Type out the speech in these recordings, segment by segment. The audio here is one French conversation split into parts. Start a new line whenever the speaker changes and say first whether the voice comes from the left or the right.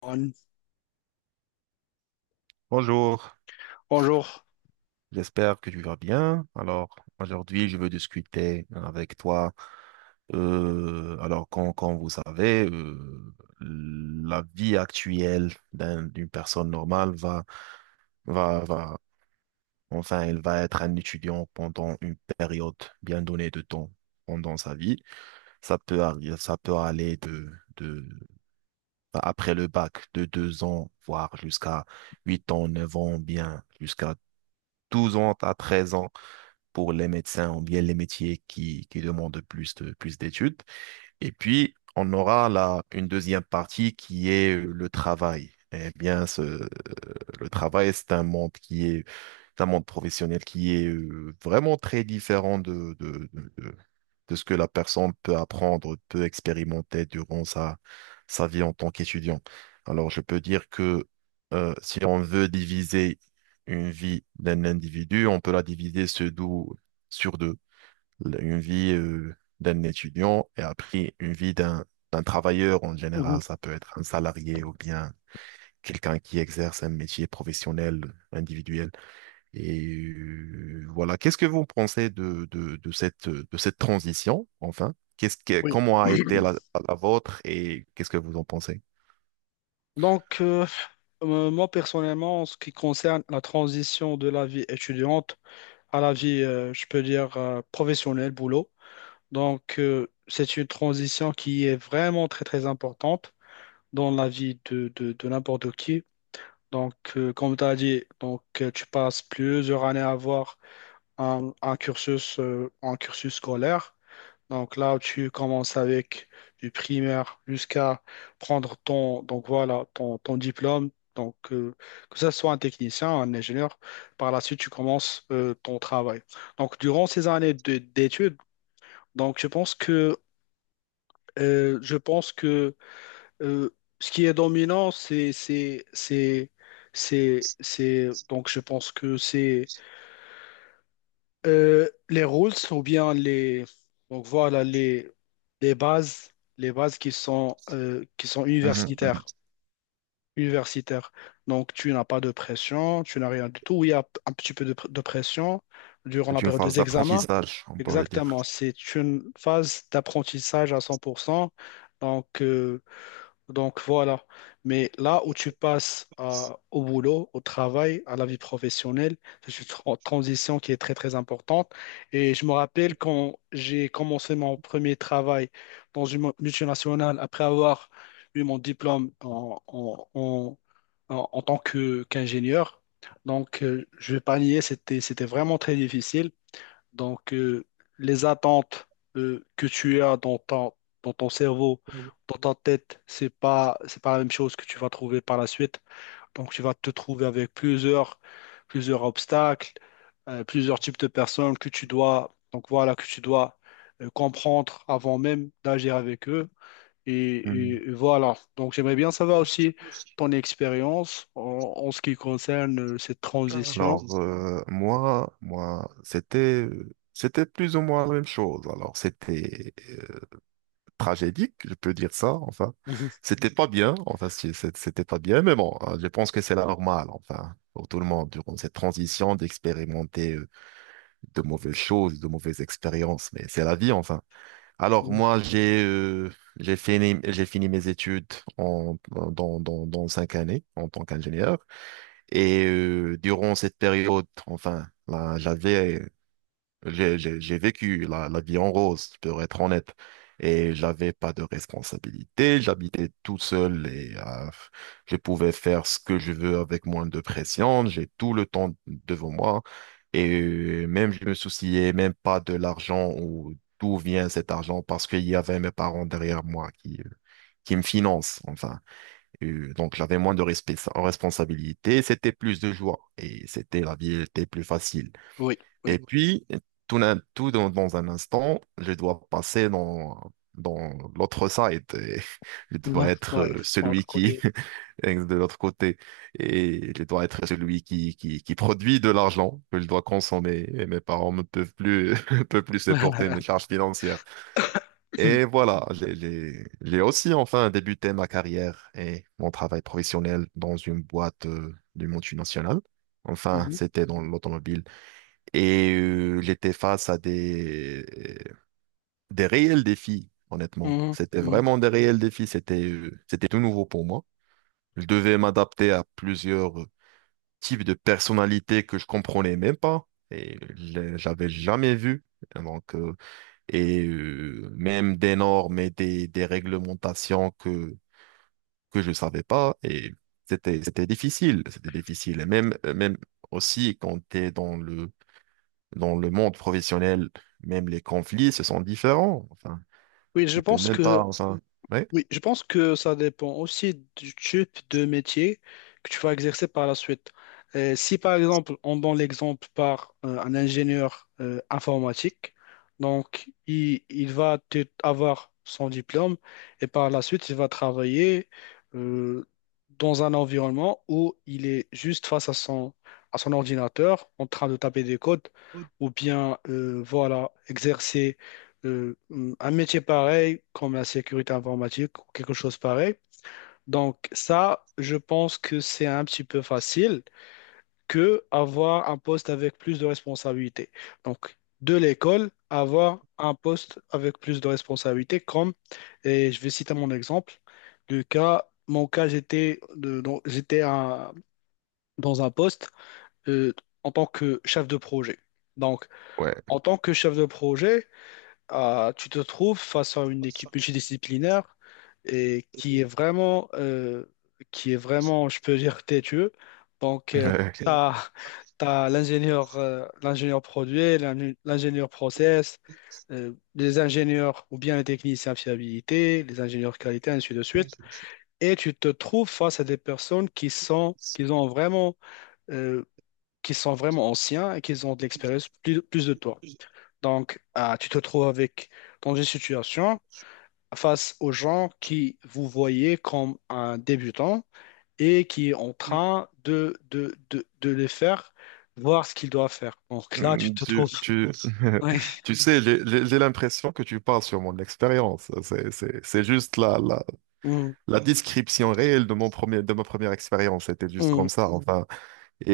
left: Juan.
right: Bonjour,
left: Bonjour.
right: j'espère que tu vas bien. Alors, aujourd'hui, je veux discuter avec toi. Comme vous savez, la vie actuelle d'une personne normale va, va, enfin, elle va être un étudiant pendant une période bien donnée de temps pendant sa vie. Ça peut arriver, ça peut aller de, bah, après le bac, de deux ans, voire jusqu'à huit ans, neuf ans, bien, jusqu'à 12 ans à 13 ans, pour les médecins ou bien les métiers qui demandent plus d'études. Et puis, on aura là une deuxième partie qui est le travail. Eh bien, le travail, c'est un monde qui est d'un monde professionnel qui est vraiment très différent de ce que la personne peut apprendre, peut expérimenter durant sa vie en tant qu'étudiant. Alors, je peux dire que si on veut diviser une vie d'un individu, on peut la diviser sur deux. Une vie d'un étudiant et après une vie d'un travailleur en
left: Mhm.
right: général. Ça peut être un salarié ou bien quelqu'un qui exerce un métier professionnel individuel. Et voilà, qu'est-ce que vous pensez de cette transition, enfin?
left: Oui.
right: Comment a été la, la vôtre et qu'est-ce que vous en pensez?
left: Donc, euh, moi personnellement, en ce qui concerne la transition de la vie étudiante à la vie, je peux dire, professionnelle, boulot, c'est une transition qui est vraiment très, très importante dans la vie de n'importe qui. Donc, comme tu as dit, donc, tu passes plusieurs années à avoir un cursus scolaire. Donc là, tu commences avec du primaire jusqu'à prendre ton, donc voilà, ton diplôme. Donc, que ce soit un technicien, un ingénieur, par la suite, tu commences ton travail. Donc, durant ces d'études, donc je pense que, je pense que euh, ce qui est dominant, donc je pense que c'est les rules ou bien les donc voilà les bases les bases qui sont
right: Mhm, mhm.
left: universitaires, donc tu n'as pas de pression, tu n'as rien du tout. Oui, il y a un petit peu de, de pression durant
right: C'est
left: la
right: une
left: période
right: phase
left: des examens.
right: d'apprentissage, on pourrait dire.
left: Exactement, c'est une phase d'apprentissage à 100%. Donc euh, donc voilà. Mais là où au boulot, au travail, à la vie professionnelle, c'est une transition qui est très très importante. Et je me rappelle quand j'ai commencé mon premier travail dans une multinationale, après avoir eu mon diplôme en tant que qu'ingénieur. Donc je vais pas nier, c'était vraiment très difficile. Donc, les attentes que tu as dans ton cerveau, dans ta tête, c'est pas la même chose que tu vas trouver par la suite. Donc, tu vas te trouver avec plusieurs, plusieurs obstacles, plusieurs types de personnes que tu dois, donc voilà, que tu dois comprendre avant même d'agir avec eux. Et,
right: Mhm.
left: et voilà. Donc, j'aimerais bien savoir aussi ton expérience en, en ce qui concerne cette transition.
right: Alors, moi, c'était plus ou moins la même chose. Alors, c'était tragédique, je peux dire ça, enfin. C'était pas bien, enfin, si, c'était pas bien, mais bon, je pense que c'est la normale enfin, pour tout le monde, durant cette transition, d'expérimenter de mauvaises choses, de mauvaises expériences, mais c'est la vie, enfin. Alors,
left: Mhm.
right: moi, j'ai fini mes études en, dans cinq années en tant qu'ingénieur, et durant cette période, enfin, là, j'ai vécu la, la vie en rose, pour être honnête. Et j'avais pas de responsabilité, j'habitais tout seul et je pouvais faire ce que je veux avec moins de pression, j'ai tout le temps devant moi. Et même je me souciais même pas de l'argent ou d'où vient cet argent parce qu'il y avait mes parents derrière moi qui me financent, enfin. Et, donc j'avais moins de responsabilité, c'était plus de joie et c'était la vie était plus facile.
left: Oui, oui.
right: Et puis, tout dans un instant, je dois passer dans l'autre side, et je
left: Ouais,
right: dois être
left: ouais, entre
right: celui
left: côté,
right: qui
left: oui.
right: est de l'autre côté. Et je dois être celui qui produit de l'argent que je dois consommer. Et mes parents ne peuvent plus, peuvent plus supporter mes charges financières. Et voilà, j'ai aussi enfin débuté ma carrière et mon travail professionnel dans une boîte du monde national. Enfin,
left: Mhm,
right: c'était dans l'automobile. Et j'étais face à des réels défis, honnêtement.
left: mhm,
right: C'était
left: mhm.
right: vraiment des réels défis. C'était tout nouveau pour moi. Je devais m'adapter à plusieurs types de personnalités que je comprenais même pas et j'avais jamais vu. Donc, euh, même des normes et des réglementations que je savais pas. Et c'était difficile. C'était difficile. Et même, même aussi quand tu es dans le monde professionnel, même les conflits, ce sont différents. Enfin,
left: Oui, je
right: tu peux
left: pense
right: même
left: que
right: pas, enfin, ouais,
left: Oui, je pense que ça dépend aussi du type de métier que tu vas exercer par la suite. Si par exemple, on donne l'exemple par un ingénieur informatique, donc il va avoir son diplôme et par la suite, il va travailler euh, dans un environnement où il est juste face à son ordinateur en train de taper des codes ou bien voilà, exercer un métier pareil comme la sécurité informatique ou quelque chose pareil. Donc ça, je pense que c'est un petit peu facile que avoir un poste avec plus de responsabilités. Donc de l'école, avoir un poste avec plus de responsabilités comme, et je vais citer mon exemple, le cas, mon cas, j'étais dans un poste euh, en tant que chef de projet. Donc
right: ouais.
left: en tant que chef de projet, ah, tu te trouves face à une équipe multidisciplinaire et qui est vraiment, je peux dire, têtue. Donc, tu
right: Ouais.
left: as, l'ingénieur l'ingénieur produit, l'ingénieur process, les ingénieurs ou bien les techniciens fiabilité, les ingénieurs qualité, ainsi de suite. Et tu te trouves face à des personnes qui sont, qui ont vraiment, euh, qui sont vraiment anciens et qui ont de l'expérience plus, plus de toi. Donc, tu te trouves avec, dans une situation face aux gens qui vous voyez comme un débutant et qui est en train de les faire voir ce qu'ils doivent faire. Donc là, tu
right: Mm,
left: te trouves. Oui.
right: Tu sais, j'ai l'impression que tu parles sur mon expérience. C'est juste
left: Mm,
right: la description réelle de mon premier, de ma première expérience. C'était juste
left: mm,
right: comme ça, enfin. Et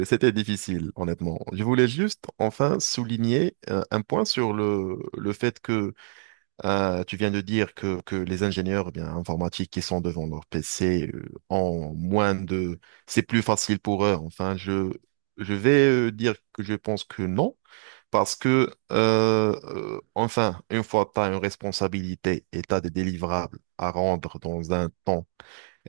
right: c'était difficile, honnêtement. Je voulais juste, enfin, souligner un point sur le fait que tu viens de dire que les ingénieurs eh bien, informatiques qui sont devant leur PC ont moins de... C'est plus facile pour eux. Enfin, je vais dire que je pense que non, parce que, enfin, une fois que tu as une responsabilité et tu as des délivrables à rendre dans un temps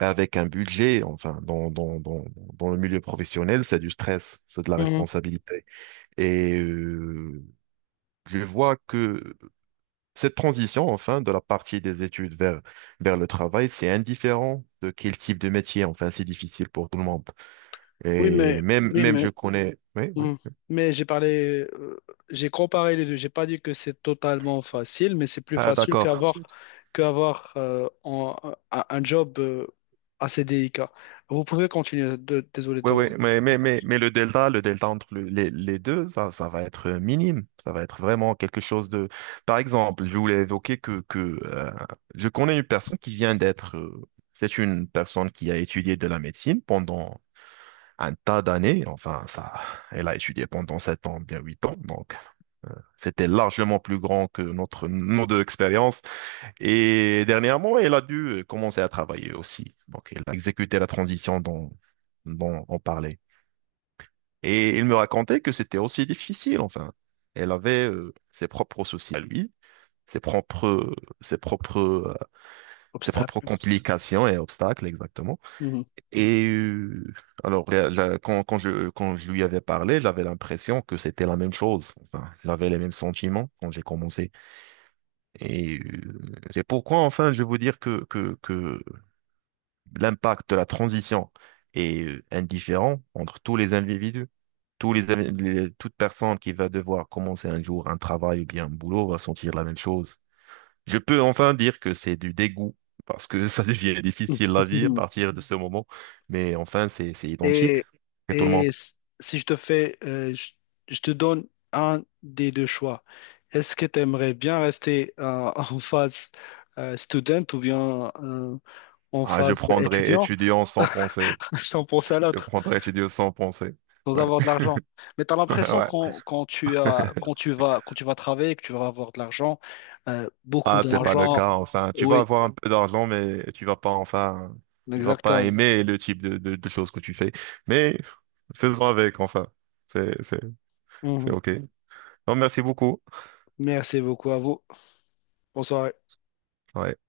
right: et avec un budget, enfin, dans le milieu professionnel, c'est du stress, c'est de la
left: mm.
right: responsabilité. Et je vois que cette transition, enfin, de la partie des études vers le travail, c'est indifférent de quel type de métier. Enfin, c'est difficile pour tout le monde.
left: Oui,
right: Et
left: mais,
right: même,
left: oui,
right: même
left: mais
right: je connais. Oui, oui.
left: Mm. Mais j'ai parlé, j'ai comparé les deux. J'ai pas dit que c'est totalement facile, mais c'est plus
right: Ah,
left: facile
right: d'accord.
left: qu'avoir un job assez délicat. Vous pouvez continuer. Désolé
right: Oui, oui,
left: d'avoir
right: mais le delta entre les deux, ça va être minime. Ça va être vraiment quelque chose de. Par exemple, je voulais évoquer que je connais une personne qui vient d'être, c'est une personne qui a étudié de la médecine pendant un tas d'années. Enfin, ça, elle a étudié pendant sept ans, bien huit ans. Donc, c'était largement plus grand que notre nombre d'expérience. Et dernièrement, elle a dû commencer à travailler aussi. Donc, elle a exécuté la transition dont on parlait. Et il me racontait que c'était aussi difficile, enfin. Elle avait ses propres soucis à lui, ses propres, ses propres, euh, ses propres
left: obstacle.
right: complications et obstacles, exactement.
left: Mhm.
right: Et quand je lui avais parlé, j'avais l'impression que c'était la même chose. Enfin, j'avais les mêmes sentiments quand j'ai commencé. Et c'est pourquoi, enfin, je vais vous dire que l'impact de la transition est indifférent entre tous les individus. Tous les, invi- les- toute personne qui va devoir commencer un jour un travail ou bien un boulot va sentir la même chose. Je peux enfin dire que c'est du dégoût parce que ça devient difficile la vie à partir de ce moment. Mais enfin, c'est identique
left: Et
right: et tout le monde.
left: si je te fais, je te donne un des deux choix. Est-ce que tu aimerais bien rester en phase student ou bien en
right: Ah, je
left: phase
right: prendrais
left: étudiant?
right: étudiant sans penser.
left: Je t'en pense à
right: Je
left: l'autre.
right: prendrais étudiant sans penser.
left: Sans
right: Ouais.
left: avoir de l'argent. Mais tu as l'impression
right: Ouais.
left: quand, quand tu as, quand tu vas travailler, que tu vas avoir de l'argent, beaucoup
right: Ah, c'est pas Donc, le
left: d'argent.
right: cas, enfin. Tu vas
left: Oui,
right: avoir un peu d'argent, mais tu vas pas, enfin, tu vas pas
left: exactement.
right: aimer le type de choses que tu fais. Mais faisons avec, enfin. C'est, c'est, c'est
left: Mhm.
right: OK. Oui. Non, merci beaucoup.
left: Merci beaucoup à vous. Bonsoir.
right: Ouais.